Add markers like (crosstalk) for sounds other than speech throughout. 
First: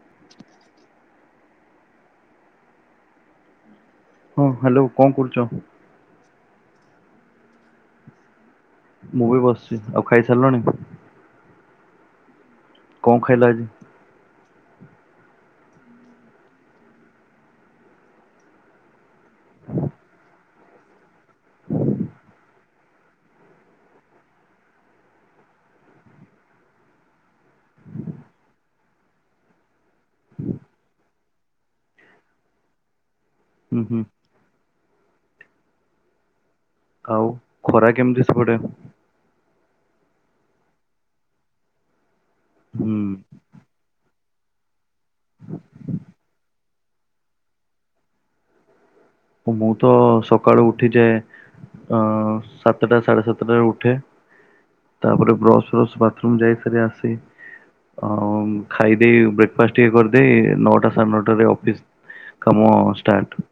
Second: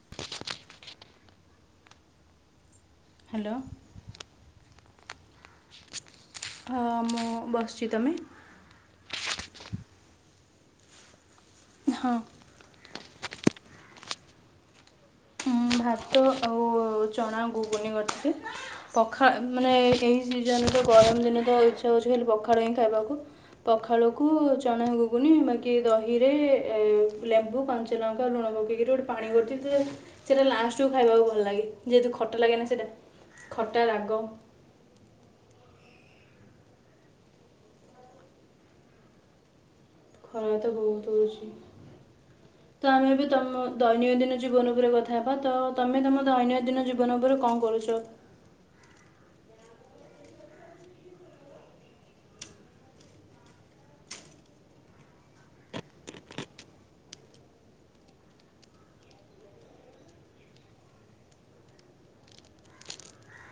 (inaudible) Hello. ହଁ hello କଣ କରୁଚ? ହଁ ମୁଁ ବସିଛି ତମେ? ମୁଁ ବି ବସିଛି। ଆଉ ଖାଇ ସାରିଲଣି? ହଁ। କଣ ଖାଇଲ ଆଜି? ମୁ ଭାତ ଅଉ-ଉ ଚଣା, ଘୁଘୁନି କର୍ ଥିଲି। ପଖାଳ ମାନେ ଏହି ସିଜନ ତ ଗରମ ଦିନେ ତ ଇଚ୍ଛା ହଉଛି ଖାଲି ପଖାଳ ହିଁ ଖାଇବାକୁ। ପଖାଳ କୁ ଚଣା ଘୁଘୁନି ବାଙ୍କୀ ଦହିରେ ଲେମ୍ବୁ ପା ସେ ଲଙ୍କା, ଲୁଣ ପକେଇକି ରୁ ପାଣି କରିଛି, ଯେ ସେଇଟା ଲାଷ୍ଟ୍ କୁ ଖାଇବାକୁ ଭଲ ଲାଗେ। ଯେହେ ତୁ ଖଟା ଲାଗେ ନା ସେଇଟା ହୁଁ ଖଟା, ହୁଁ ରାଗ। ଆଉ ଖରା କେମିତି ସେପଟେ? ଖରା ତ ବହୁତ୍ ହୋଉଛି। ତ ଆମେ ବି ହୁଁ ତମ ଦୈନିକ ଦିନ ଜୀବନ ଉପରେ କଥ ହେବ ତ, ତମେ ତମ ଦୈନିକ ଦିନ ଜୀବନ ଉପରେ କଁ କରୁଚ? ମୁଁ ତ ସକାଳୁ ଉଠିଯାଏ। ଅଁ ସାତଟା ସାଢେ ସାତ ଟାରେ ଉଠେ। ତାପରେ ବ୍ରସ, ପ୍ରସ୍ ବାଥରୁମ୍ ଯାଇ ଫେରେ ଆସି। ଆଉ ଖାଇଦେଇ ବ୍ରେକ୍ଫାଷ୍ଟ୍ ଟିକେ କରିଦେଇ। ନଅଟା ସାଢେ ନଅଟା ରେ ଅଫିସ୍ କାମ ଷ୍ଟାର୍ଟ।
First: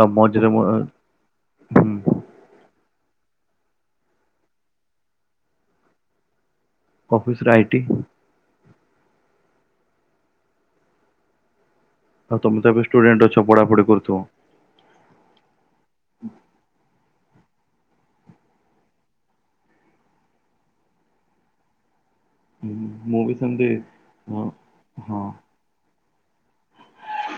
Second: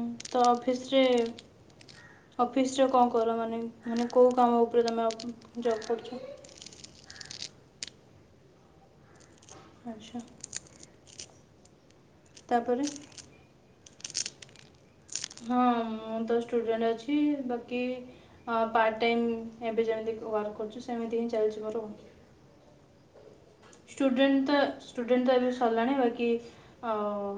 ଆଉ ତ ମଝିରେ ମ ହୁଁ ଅଫିସ ରେ। ଅଫିସ୍ ରେ କଣ କର ମାନେ, ମାନେ କୋଉଁ କାମ ଉପରେ ତମେ ଜବ୍ କରୁଚ? Office writing. ଆଚ୍ଛା। ଆଉ ତମେ ତ ଏବେ ତାପରେ ଷ୍ଟୁଡେଣ୍ଟ୍ ଅଛ। ପଢ଼ା, ପଢ଼ି କରୁ ଥିବ। ହଁ ମୁ ତ ଷ୍ଟୁଡେଣ୍ଟ୍ ଅଛି। ବାକି ହଁ ପାର୍ଟ ଟାଇମ୍ ଏବେ ଯେମିତି ୱାର୍କ କରୁଛି। ସେମିତି ହିଁ ଚାଲିଛି ମୋର। ମୁ ବି ସେମିତି। ଷ୍ଟୁଡେଣ୍ଟ୍ ହଁ ତ, ହଁ ଷ୍ଟୁଡେଣ୍ଟ୍ ତ ଏବେ ସାରିଲାଣି। ବାକି ଆଉ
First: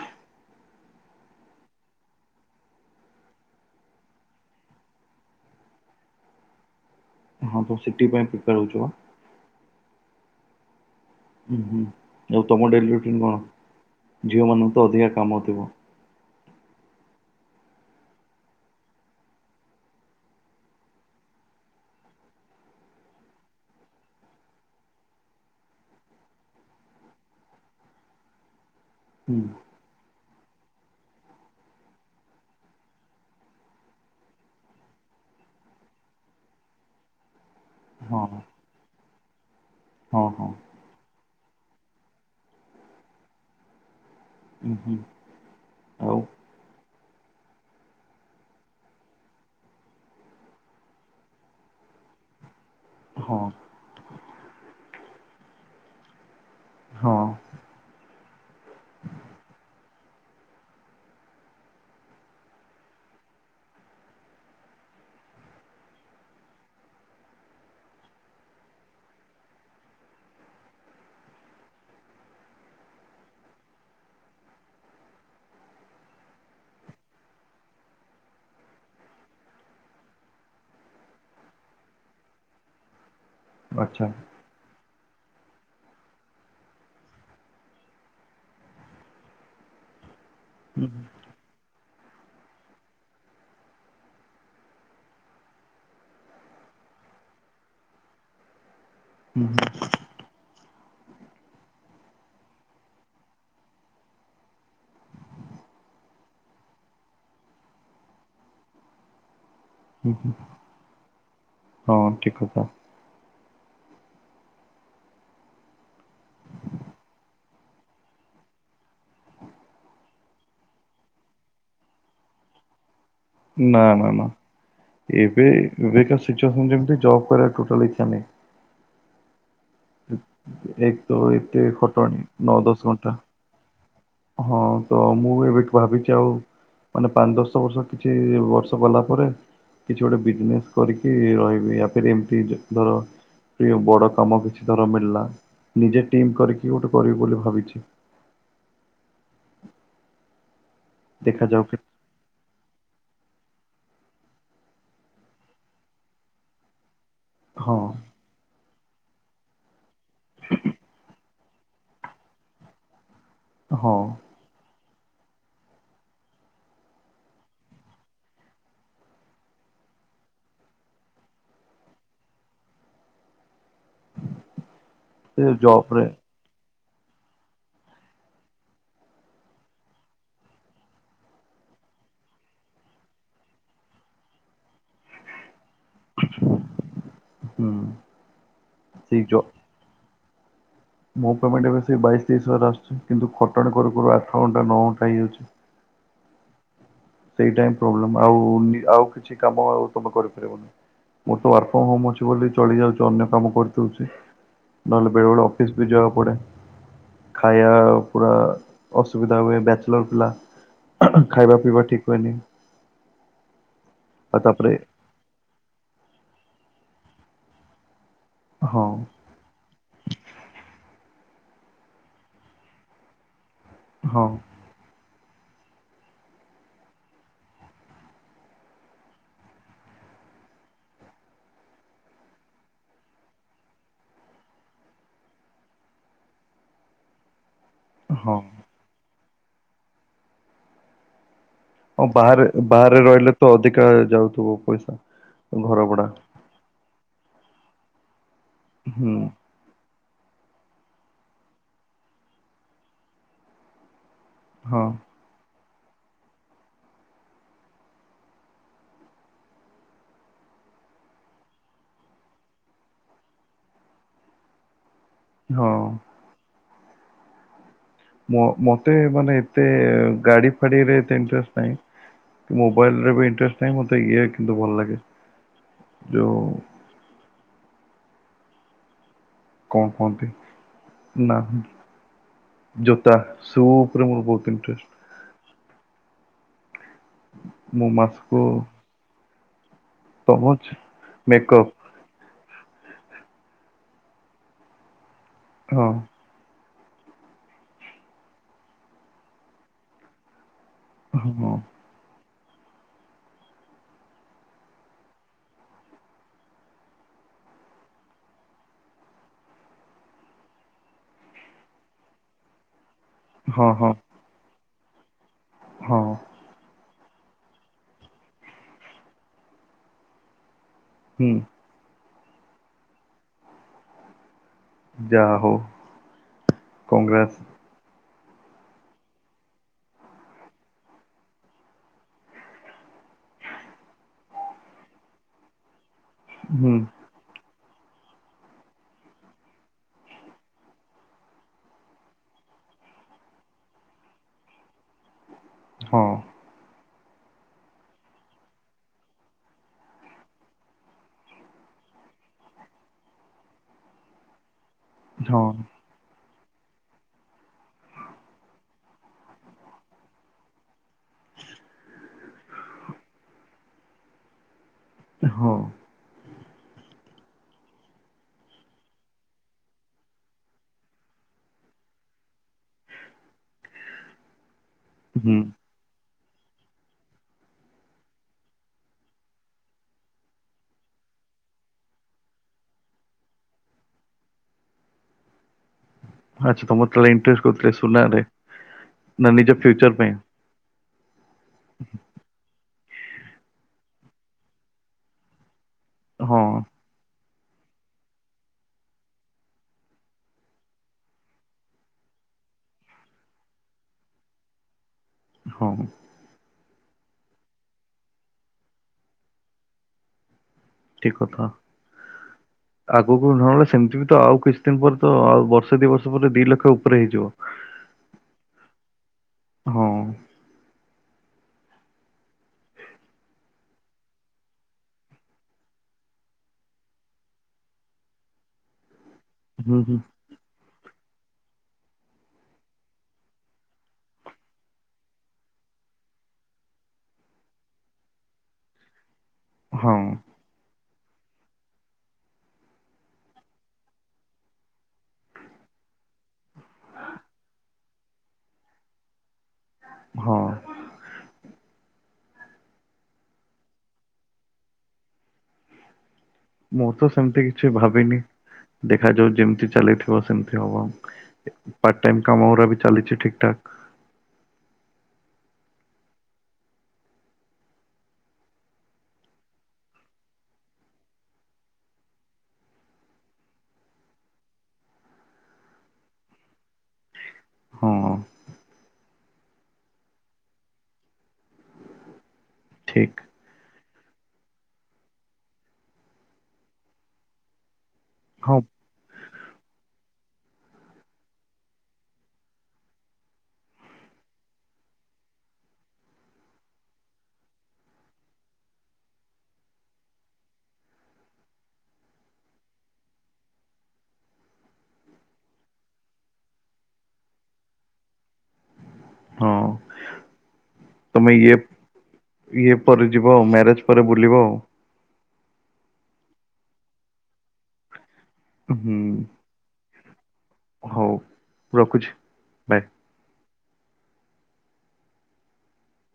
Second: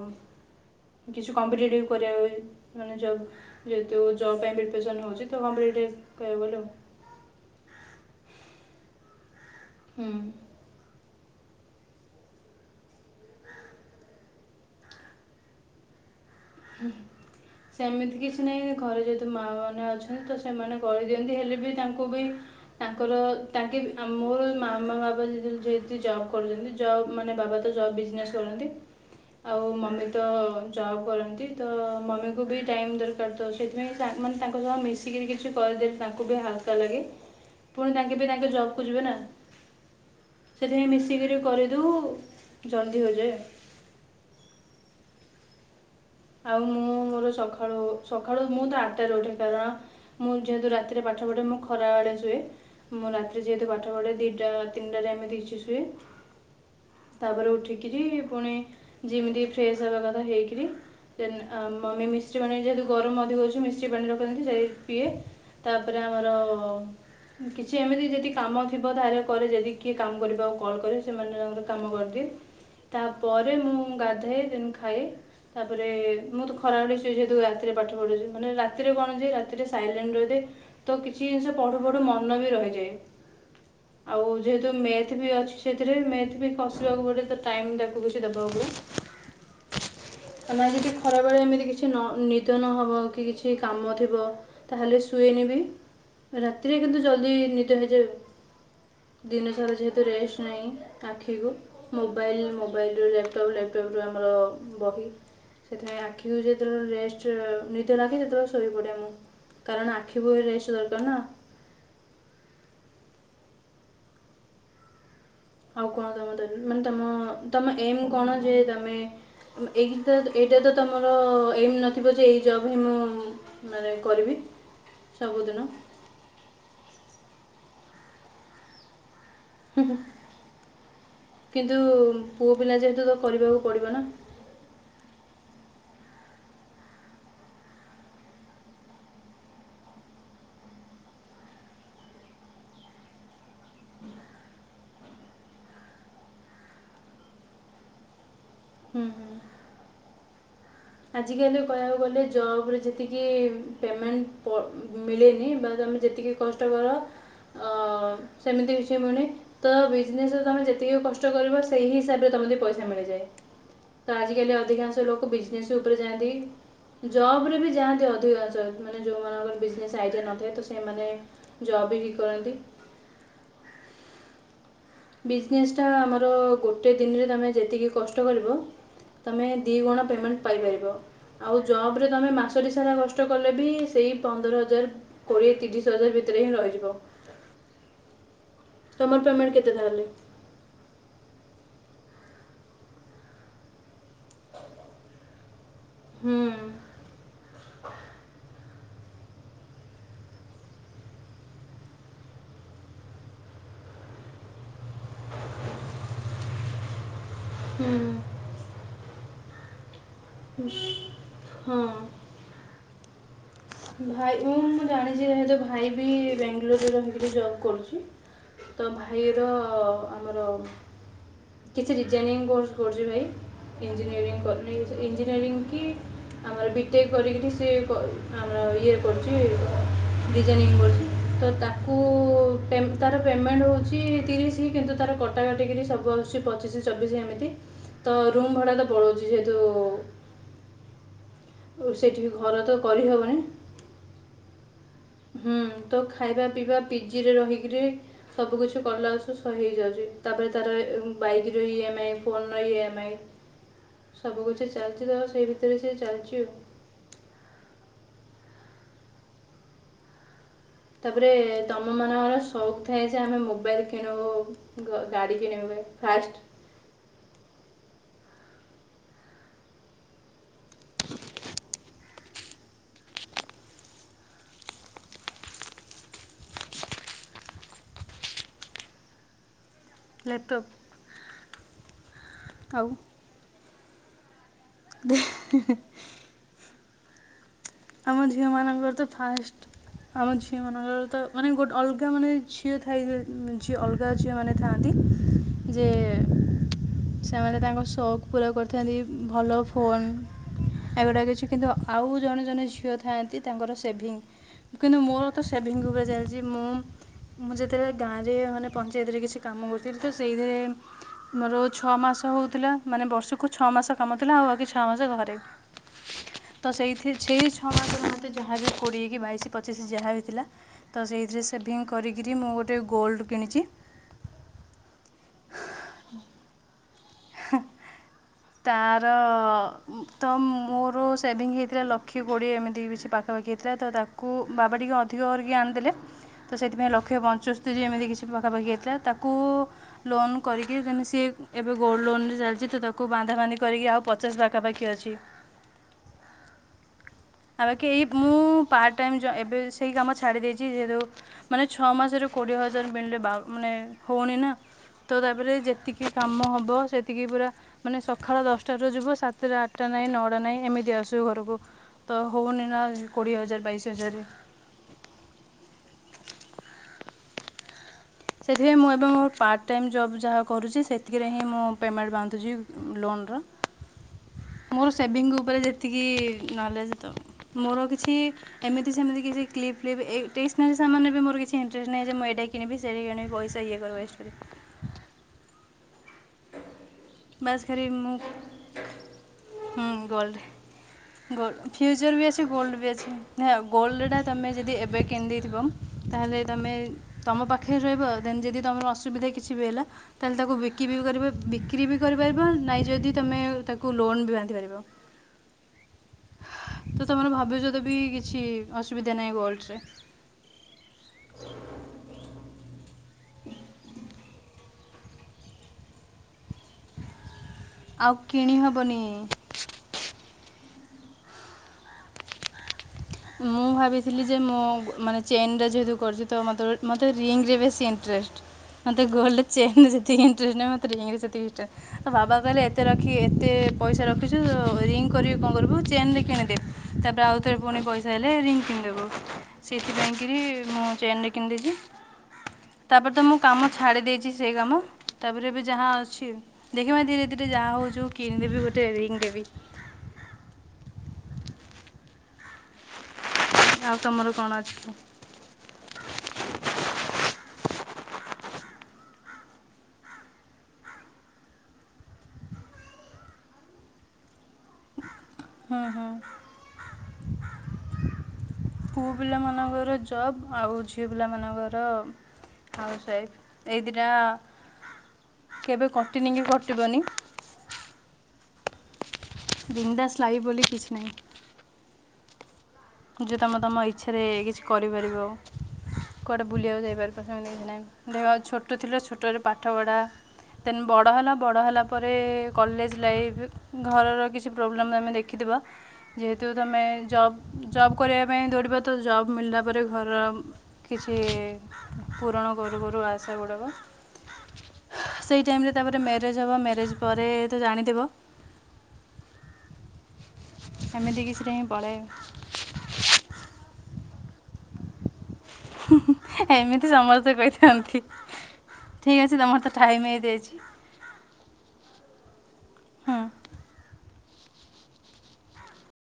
କିଛି କମ୍ପିଟେଟିଭି କରିବା ପାଇଁ ସୁଯୋଗ୍। ଯେହେତୁ ଜବ୍ ପ୍ରିପେଶନ ହୋଉଛି, ତ କମ୍ପିଟେଟିଭି କହିଆକୁଗଲେ ଆଉ। ହଁ ତ ସିଟି ପାଇଁ ପ୍ରିପ୍ରେୟାର ହୋଉଚ। ହୁଁ। ହୁଁ -ହୁଁ ଆଉ ତମ ଡେଲି ରୁଟିନ୍ କଣ? ଝିଅମାନଙ୍କୁ ତ ଅଧିକା କାମ ଥିବ। ହଁ। ସେମିତି କିଛି ନାହିଁ। ଘରେ ଯେହେତୁ ମା ମାନେ ଅଛନ୍ତି। ତ ସେମାନେ କରି ଦିଅନ୍ତି ହେଲେ ବି ତାଙ୍କୁ ବି ତାଙ୍କର ତାଙ୍କେ ଆମ୍ ମୋର ମାମା, ବାବା ଯେତି ଜବ୍ କରୁଚନ୍ତି। ଜବ୍ ମାନେ ବାବା ତ ଜବ ବିଜନେସ୍ କରନ୍ତି। ହୁଁ ଆଉ ମମି ତ ଜବ୍ କର ନ୍ତି। ତ ମମିଙ୍କୁ ବି ଟାଇମ୍ ଦରକାର ତ ସେଥିପାଇଁ ସାଙ୍ଗ୍ ମାନେ ତାଙ୍କ ସହ ମିଶିକିରି କିଛି କରଦେ ତାଙ୍କୁ ବି ହାଲକା ଲାଗେ। ହ (inaudible) ପୁଣି ତାଙ୍କେ ବି ତାଙ୍କ ଜବ୍ କୁ ଯିବେ ନା। ହଁ ହଁ! ସେଥିପାଇଁ ମିଶିକିରି କରିଦଉ ଜଲ୍ଦି ହୋଇଯାଏ। ହୁଁ ହୁଁ ଆଉ। ଆଉ ମୁଁ ମୋର ସଖାଳୁ ସଖାଳୁ ମୁଁ ତ ଆଟ୍ଟାରେ ଉଠେ। କାରଣ ମୁଁ ଯେହେତୁ ରାତିରେ ପାଠ ପଢ଼େ ମୁଁ ଖରାବଳେ ଶୁଏ। ମୁଁ ରାତିରେ ହଁ ଯେହେତୁ ପାଠ ପଡେ଼ ଦିଟା, ତିନିଟାରେ ଏମିତି କିଛି ଶୁଏ। ହଁ ତାପରେ ଉଠିକିରି ଫୁଣି ଦି ମିନିଟି ଫ୍ରେଶ୍ ହବା କଥା ହେଇକିରି ଦେନ୍ ଆଁ ମମି‌ ମିଶ୍ରୀ ପାଣି ଯେହେତୁ ଗରମ ଅଧିକ ହଉଛି ମିଶ୍ରୀ ପାଣି ରଖିନ୍ତି ସେ ପିଏ। ତାପରେ ଆମର କିଛି ଏମିତି ଯଦି କାମ ଥିବ ତାର କରେ ଯଦି କିଏ କାମ କରିବା ଆଉ କଲ୍ କରେ ସେମାନେ ତାଙ୍କର କାମ କରିଦିଏ। ତାପରେ ମୁଁ ଗାଧେ ଦେନ୍ ମୁଁ ଖାଏ। ତାପରେ ମୁଁ ତ (unintelligible) ଯେହେତୁ ରାତିରେ ପାଠ ପଢୁଚି ମାନେ ରାତିରେ କଣ ଯେ ରାତିରେ ସାଇଲେଣ୍ଟ ରହିଥାଏ। ତ କିଛି ଜିନ୍ଷ ପଢୁ ପଢୁ ମନ ବି ରହିଯାଏ ଆଚ୍ଛା ଆଉ ଯେହେତୁ ମେଥ୍ ବି ଅଛି ସେଥିରେ ମେଥ୍ ବି କସିବାକୁ ପଡ଼େ ତ ଟାଇମ୍ ତାକୁ କିଛି ଦେବାକୁ ହୁଏ। ତମେ ହୁଁ ଯଦି ଖରାବେଳେ ଏମିତି କିଛି ନ ନିଦ ନ ହବ କି କିଛି କାମ ଥିବ ତାହେଲେ ଶୁଏନ ବି। ରାତିରେ କିନ୍ତୁ ଜଲ୍ଦି ନିଦ ହେଇଯାଏ। ହୁଁ ଦିନ ହୁଁ ସାରା ଯେହେତୁ ରେଷ୍ଟ ନାଇଁ ଆଖିକୁ। ମୋବାଇଲ୍ ମୋବାଇଲୁ ଲ୍ୟାପଟପ୍ ଲ୍ୟାପଟପ୍ରୁ ଆମର ବହି ସେଥିପାଇଁ ଆଖିକୁ ଯେତେବେଳେ ରେଷ୍ଟ ର ନିଦ ଲାଖେ ସେତେବେଳେ ଶୋଇପଡେ ମୁଁ। କାରଣ ଆଖି ହୁଁ ବହି ରେଷ୍ଟ ଦରକାର ନା। ହଁ ଠିକ୍ କଥା। ଆଉ କଣ ତମର ତ ମାନେ ତମ ତମ ଏମ୍ କଣ ଯେ ତମେ ଉମ୍ ଏହିଟା ତ ଏଇଟା ତ ତମର ଏମ୍ ନଥିବ ଯେ ଏଇ ଜବ୍ ହିଁ ମୁଁ ନା ମାନେ ନା ନା କରିବି। ଏବେ ସବୁଦିନ ଏବକା ସିଶ୍ଚୁଏସନ୍ ଯେମ୍ତି ଜବ କରିବାକୁ (unintelligible) ଇଚ୍ଛା ନାହିଁ। ଏକ୍ ତ ଏତ କିନ୍ତୁ ଖଟନି ପୁଅ ନଅ ପିଲା ଦଶ ଯେହେତୁ ଘଣ୍ଟା। ତ କରିବାକୁ ପଡ଼ିବ ନା ହଁ ତ ମୁଁ ଏବେଠୁ ଭାବିଚି ଆଉ ମାନେ ପାନ୍ଦ ଦଶ ବର୍ଷ କିଛି ବର୍ଷ ଗଲା ପରେ କିଛି ଗୋଟେ ବିଜନେସ୍ କରିକି ରହିବି (unintelligible) ଏମ୍ତି ଧର ଟିକେ ବଡ଼ କାମ କିଛି ଥର ମିଳିଲା ନିଜେ ଟିମ୍ କରିକି ଗୋଟେ କରିବି ବୋଲି ଭାବିଚି। ହୁଁ ହୁଁ। ଆଜିକାଲି ଦେଖାଯାଉ କେ କହିବାକୁ ଗଲେ ଜବରେ ଯେତିକି ପେମେଣ୍ଟ ପ ମିଳେନି ବା ତମେ ଯେତିକି କଷ୍ଟ କର ହଁ। ହ ସେମିତି କିଛି ପୁଣି ତ ବିଜନେସରେ ତମେ ଯେତିକି କଷ୍ଟ କରିବ ସେଇ ହିସାବରେ ତମ କତିକି ପଇସା ମିଳିଯାଏ। ହଁ ତ ଆଜିକାଲି ଅଧିକାଂଶ ଲୋକ ବିଜନେସ୍ ଉପରେ ଯାଆନ୍ତି। ଜବରେ ବି ଯାହାନ୍ତି ଅଧିକାଂଶ ମାନେ ଯୋଉମାନଙ୍କର ବିଜନେସ୍ ଆଇଡିଆ ନଥାଏ ତ ସେମାନେ (unintelligible) ବି ଠିକ କରନ୍ତି ସେ ବିଜନେସ୍ ଟା ଜବ୍ ରେ ଆମର ଗୋଟେ ଦିନରେ ତମେ ଯେତିକି କଷ୍ଟ କରିବ ତୁମେ ଦୁଇ ଗୁଣ ପେମେଣ୍ଟ ପାଇପାରିବ ଆଉ ଜବ ରେ ତମେ ମାସଟି ସାରା କଷ୍ଟ କଲେ ବି ସେଇ ପନ୍ଦର ହଜାର କୋଡ଼ିଏ ତିରିଶ ହଜାର ଭିତରେ ହିଁ ରହିଯିବ। ହୁଁ ସେଇ କାମର ଜ ପେମେଣ୍ଟ କେତେ ତାଲେ ମୋ ପେମେଣ୍ଟ ଏବେ ସେ ବାଇଶ ତେଇଶ ହଜାର ଆସୁଛି କିନ୍ତୁ ଖଟଣାଣି କରୁ କରୁ ଆଠ ଘଣ୍ଟା ନଅ ଘଣ୍ଟା ହେଇଯାଉଛି ହୁଁ। ସେଇଟା ହ ପ୍ରୋବ୍ଲେମ ଆଉ ଆଉ କିଛି କାମ ଆଉ ତମେ କରିପାରିବନି ମୋର ତ ୱାର୍କ ଫ୍ରମ ହୋମ ଅଛି ବୋଲି ଚଳି ଯାଉଛି ଅନ୍ୟ କାମ କରିଉଛି ନହେଲେ ବେଳେ ବେଳେ ଅଫିସ ବି ଜିବାକୁ ପଡେ ଖାଇବା ପୁରା ଅସୁବିଧା ହୁଏ ବ୍ୟାଚଲର ପିଲା ଖାଇବା ପିଇବା ହଁ ଠିକ ହୁଏନି ଭାଇ ଆଉ ମୁଁ ତାପରେ ମୁଁ ଜାଣିଛିହତ ଭାଇ ବି ବେଙ୍ଗାଲୋରରେ ରହିକରି ଜବ୍ କରୁଛି ହଁ ତ ଭାଇ ଆର କିଛି ଡିଜାଇନି କରଛି ଭାଇ ହଁ ଇଞ୍ଜିନିୟରିଂ ଇଞ୍ଜିନିୟରିଂ କି ଆମର ବିଟେକ୍ କରିକରି ସେଏ ଆମର ଇଏ କରୁଛି ଡିଜାଇନିଙ୍ଗି କରଛି। ତ ତାକୁ ତାର ପ୍ରେମେଣ୍ଟେ ହେଉଛି ତିରିଶି କିନ୍ତୁ ତାର କଟା କଟି କରିକି ସବୁ ପଚିଶି ଚବିଶି ତ ହଁ ରୁମ୍ ଭଡା ତ ପଳେଉଛି ଯେହତୁ ହଁ ସେଠି ବାହାରେ ଘର ତ ବାହାରେ ରହିଲେ କରିହେବନି ତ ଅଧିକା ଯାଉଥିବ ପଇସା ହୁଁ ଘର ତ ଭଡା ଖାଇବା ପିଇବା ପିଜିରେ ରହିକି ସବୁ କିଛି କଲା ହୁଁ ବେଳକୁ ହେଇଯାଉଛି ତାପରେ ତାର ବାଇକିର ଇମ ଆଇ ଫୋନ୍ ର ଇମ ଆଇ ସବୁ କିଛି ହଁ ଚାଲିଛି ତ ସେଇ ଭିତରେ ସେ ଚାଲିଛି ଆଉ ତାପରେ ତମ ମାନଙ୍କର ସଉକ୍ ଥାଏ ଯେ ଆମେ ମୋବାଇଲି କିଣିବୁ। ଗ ଗାଡି କିଣିବା ହଁ ପାଇଁ ଫାଷ୍ଟେ ମ ମତେ ମାନେ ଏତେ ଗାଡି ଫାଡିରେ ଇଟେଷ୍ଟେ ନାହିଁ। ମୋବାଇଲିରେ ବି ଇଣ୍ଟରେଷ୍ଟ ନାହିଁ ମତେ ଇଏଆ କିନ୍ତୁ ଭଲ ଲାଗେ ଯୋଉଁ କଣ କୁହନ୍ତି ଲ୍ୟାପଟପ୍ ନା। ଆଉ (unintelligible) ସୁପ୍ ରେ ମେର ବହୁତ ଇଣ୍ଟେରେଷ୍ଟ। (inaudible) ମୁଁ ଆମ ମାସକୁ ଝିଅ ମାନଙ୍କର ତ ଫାଷ୍ଟ ଆମ ଝିଅ ତମଚ ମାନଙ୍କର ତ ମାନେ ମେକଅପ୍ ଗୋଟେ ଅଲଗା ମାନେ ଝିଅ ଥାଇ ଝିଅ ଅଲଗା ଝିଅମାନୋ ଥାଆନ୍ତି ଯେ ହଁ ସେମାନେ ତାଙ୍କ ସେକ୍ ପୁରା କରିଥାନ୍ତି ଭଲ ଫୋନ୍ ଏଗୁଡା ହଁ କିଛି କିନ୍ତୁ ଆଉ ଜଣେ ଜଣେ ଝିଅ ଥାଆନ୍ତି ତାଙ୍କର ସେଭିଙ୍ଗି କିନ୍ତୁ ମୋର ତ ସେଭିଙ୍ଗି ଏବେ ଚାଲିଛି ମୁଁ ମୁଁ ଯେତେବେଳେ ଗାଁ ରେ ମାନେ ପଞ୍ଚାୟତରେ କିଛି କାମ କରୁଥିଲି ତ ସେଇଥିରେ ମୋର ଛଅ ମାସ ହଉଥିଲା ମାନେ ବର୍ଷକୁ ଛଅ ହଁ ହଁ ମାସ କାମଥିଲା ଆଉ ଛଅ ମାସେ ଘରେ। ହଁ। ତ ସେଇଥି ସେଇ ଛଅ ମାସ ମେତେ ଯାହାବି କୋଡିଏ କି ବାଇଶି ପଚିଶି ଯାହା ବିଥିଲା ତ ହୁଁ ସେଇଥିରେ ସେଭିଙ୍ଗି କରିକି ମୁଁ ଗୋଟେ ଗୋଲ୍ଡ କିଣିଛି। ଯା ହଉ କଗ୍ରୋଯୁଲେସନ୍। ତାର ତ ମୋର ସେଭିଙ୍ଗି ହେଇଥିଲା ଲକ୍ଷେ କୋଡ଼ିଏ ଏମିତି କିଛି ପାଖାପାଖି ହେଇଥିଲା ତ ତାକୁ କୁ ବାବା ଟିକେ ଅଧିକ କରିକି ଆଣିଦେଲେ ତ ହୁଁ ସେଥିପାଇଁ ଲ ଲକ୍ଷ ପଞ୍ଚସ୍ତରି ଏମିତି କିଛି ପାଖାପାଖି ହେଇଥିଲା ତାକୁ ଲୋନ୍ କରିକି ମାନେ ସିଏ ଏପ୍ ଏବେ ଗୋଲ୍ଡ ଲୋନ୍ ରେ ଚାଲିଛି ତ ତାକୁ ବାନ୍ଧା ବାନ୍ଧି କରିକି ଆଉ ପଚାଶେ ପାଖା ପାଖି ଅଛି। ହଁ। ପାଖା ପାଖି ଏଇ ମୁଁ ପାର୍ଟ ଟାଇମ୍ ଜ ଏବେ ସେଇ କାମ ଛାଡି ଦେଇଛି ଯେହେତୁ ମାନେ ଛଅ ମାସରେ କୋଡ଼ିଏ ହଜାର ମିଳିଲେ ବା ମାନେ ହେଉନି ନା। ତ ହଁ ତାପରେ ଯେତିକି କାମ ହ ବ ସେତିକି ପୁରା ମାନେ ସକାଳ ଦଶଟାରୁ ଯିବ ସାତଟା ଆଠଟା ନାଇଁ ନଅଟା ନାଇଁ ଏମିତି ଆସୁ ଆସୁ ଘରକୁ ତ ହଉନି ନା କୋଡ଼ିଏ ହଜାର ବାଇଶି ହଜାର। ହଁ। ସେଥିପାଇଁ ମୁଁ ଏବେ ମୋ ପାର୍ଟ ଟାଇମ୍ ଜବ୍ ଯାହା କରୁଛି ସେଥିରେ ହିଁ ମୁଁ ପେମେଣ୍ଟ ବାନ୍ଧୁଛି। ଲୋନ୍ ର ମୋର ସେଭିଙ୍ଗି ହୁଁ ଉପରେ ଯେତିକି ନଲେଜ୍ ତ ମୋର କିଛି ଏମିତି ସେମିତି କିଛି କିଲିପି ଫିଲିପି ଏ ଟେସେନାରି ସାମାନ ମୋର ବି କିଛି ଇଟ୍ରୋଷ୍ଟୋ ନାହିଁ ଯେ ମୁଁ ଏଇଟା କିଣିବି। ସେଣେ ଗେଣେ ପଇସା ଇଏ କରିବେ। ଆଛା ତମର ତାହଲେ ଇଣ୍ଟରେଷ୍ଟ ବାସ୍ କଉଥିରେ ଖାଲି ମୁଁ ସୁନାରେ ନା ନିଜ ଫ୍ୟଚର ପାଇଁ? ଗୋଲଡ଼ ଫ୍ୟୁଚର୍ ବି ଅଛି ଗୋଲ୍ଡ ବି ଅଛି ନା ଗୋଲ୍ଡଟା ତୁମେ ଯଦି ଏବେ କିଣିଦେଇଥିବ। ହଁ ତାହେଲେ ତମେ ତମ ପାଖରେ ରହିବ ଦେନ୍ ଯଦି ତମର ଅସୁବିଧା କିଛି ବି ହେଲା ତାହେଲେ ତାକୁ ବିକି ବି ପାରିବ ବିକି ବିକ୍ରି ବି କରିପାରିବ ନାଇଁ ଯଦି ତମେ ତାକୁ ଲୋନ୍ ବି ବାନ୍ଧିପାରିବ। ହଉ। ତ ତମର ଭବିଷ୍ୟତ ବି କିଛି ଅସୁବିଧା ନାହିଁ ଗୋଲ୍ଡରେ। ଠିକ୍ କଥା। ଆଗକୁ ନହେଲେ ସେମିତି ବି ତ ଆଉ କିଛି ଦିନ ପରେ ତ ଆଉ ବର୍ଷେ ଦି ବର୍ଷ ପରେ ଦିଇ ଲକ୍ଷ ଉ ଆଉ କିଣି ହେବନି। ହଁ। ମୁଁ ଭାବିଥିଲି ଯେ, ମୁଁ ମାନେ ଚେନ୍ ଟା ଯେହେତୁ କରିଛି ତ ମୋତେ ଗୋ ମୋତେ ରିଙ୍ଗରେ ବେଶୀ ଇଣ୍ଟ୍ରେଷ୍ଟ। ମତେ ଗୋଲ୍ଡ ହୁଁ ଚେନ୍ ହୁଁ ଯେତିକି ଇନଟ୍ରେଷ୍ଟ ନୁହେଁ ମତେ ରିଙ୍ଗରେ ସେତିକି ଇନଟ୍ରେଷ୍ଟ। ଆଉ ବାବା କହିଲେ ଏତେ ରଖି ଏତେ ପଇସା ରଖିଛୁ। ରିଙ୍ଗ କରି କି କଣ କରିବୁ ଚେନଟେ କିଣିଦେ। ତାପରେ ଆଉ ଥରେ ପୁଣି ପଇସା ହେଲେ ରିଙ୍ଗ କିଣିଦେବୁ। ହଁ ସେଥିପାଇଁ କିରି ମୁଁ ଚେନରେ କିଣି ଦେଇଚି। ତାପରେ ତ ମୁଁ କାମ ଛାଡି ଦେଇଛି ସେଇ କାମ। ତାପରେ ଏବେ ଯାହା ଅଛି। ଦେଖିବା ଧୀରେ ଧୀରେ ଯାହା ହଉଛୁ ହଉ କିଣିଦେବି ଗୋଟେ ରିଙ୍ଗ ଦେବି। ହଁ। ଆଉ ତମର କଣ ଅଛି? ମୁଁ ତ ସେମିତି କିଛି ଭାବିନି ଦେଖାଯାଉ ଯେମିତି ଚାଲି ଥିବ ସେମିତି ହବ। ପାର୍ଟ ଟାଇମ କାମ ଗୁଡା ବି ଚାଲିଛି ଠିକ ଠାକ। ହଁ ହଁ। ପୁଅ ପିଲାମାନଙ୍କର ଜବ୍ ଆଉ ଝିଅ ପିଲାମାନଙ୍କର ହାଉସ ୱାଇଫ ଏଇ ଦିଟା କେବେ କଟିନି କି, କଟିବନି। ହଁ। ବିନ୍ଦାସ ଲାଇଫ ବୋଲି କିଛି ନାହିଁ। ଠିକ୍ ଯେ ତୁମ ତୁମ ଇଚ୍ଛାରେ କିଛି କରିପାରିବ। କୁଆଡ଼େ ବୁଲିବାକୁ ଯାଇପାରିବ ସେମିତି କିଛି ନାହିଁ। ଦେହ ହଁ ଛୋଟ ଥିଲେ। ଛୋଟରୁ ପାଠପଢ଼ା ଦେନ ବଡ଼ ହେଲା, ବଡ଼ ହେଲା ପରେ କଲେଜ ଲାଇଫ୍ ଘରର କିଛି ପ୍ରୋବ୍ଲେମ୍ ତମେ ଦେଖିଥିବ, ଯେହେତୁ ତମେ ଜବ୍ ଜବ୍ କରିବା ପାଇଁ ଦୌଡ଼ିବ ତ ଜବ୍ ମିଳିଲା ପରେ ଘର କିଛି ପୂରଣ କରୁ କରୁ ଆଶା ଗୁଡ଼ାକ ସେଇ ଟାଇମରେ ତାପରେ ମ୍ୟାରେଜ ହବ, ମ୍ୟାରେଜ ପରେ ତ ଜାଣିଥିବ। ହଁ। ଏମିତି ତମେ କିଛି ଇଏ ଟାଇମ ପଳାଏ। ଇଏ ପରେ ଯିବ, ମ୍ୟାରେଜ ପରେ ବୁଲିବ। ଏମିତି ସମସ୍ତେ କହିଥାନ୍ତି, ହୁଁ ଠିକ୍ ଅଛି ତମର ତ ଟାଇମ ହେଇ ଯାଇଛି। ହଉ ରଖୁଛି, ବାଏ ହଁ।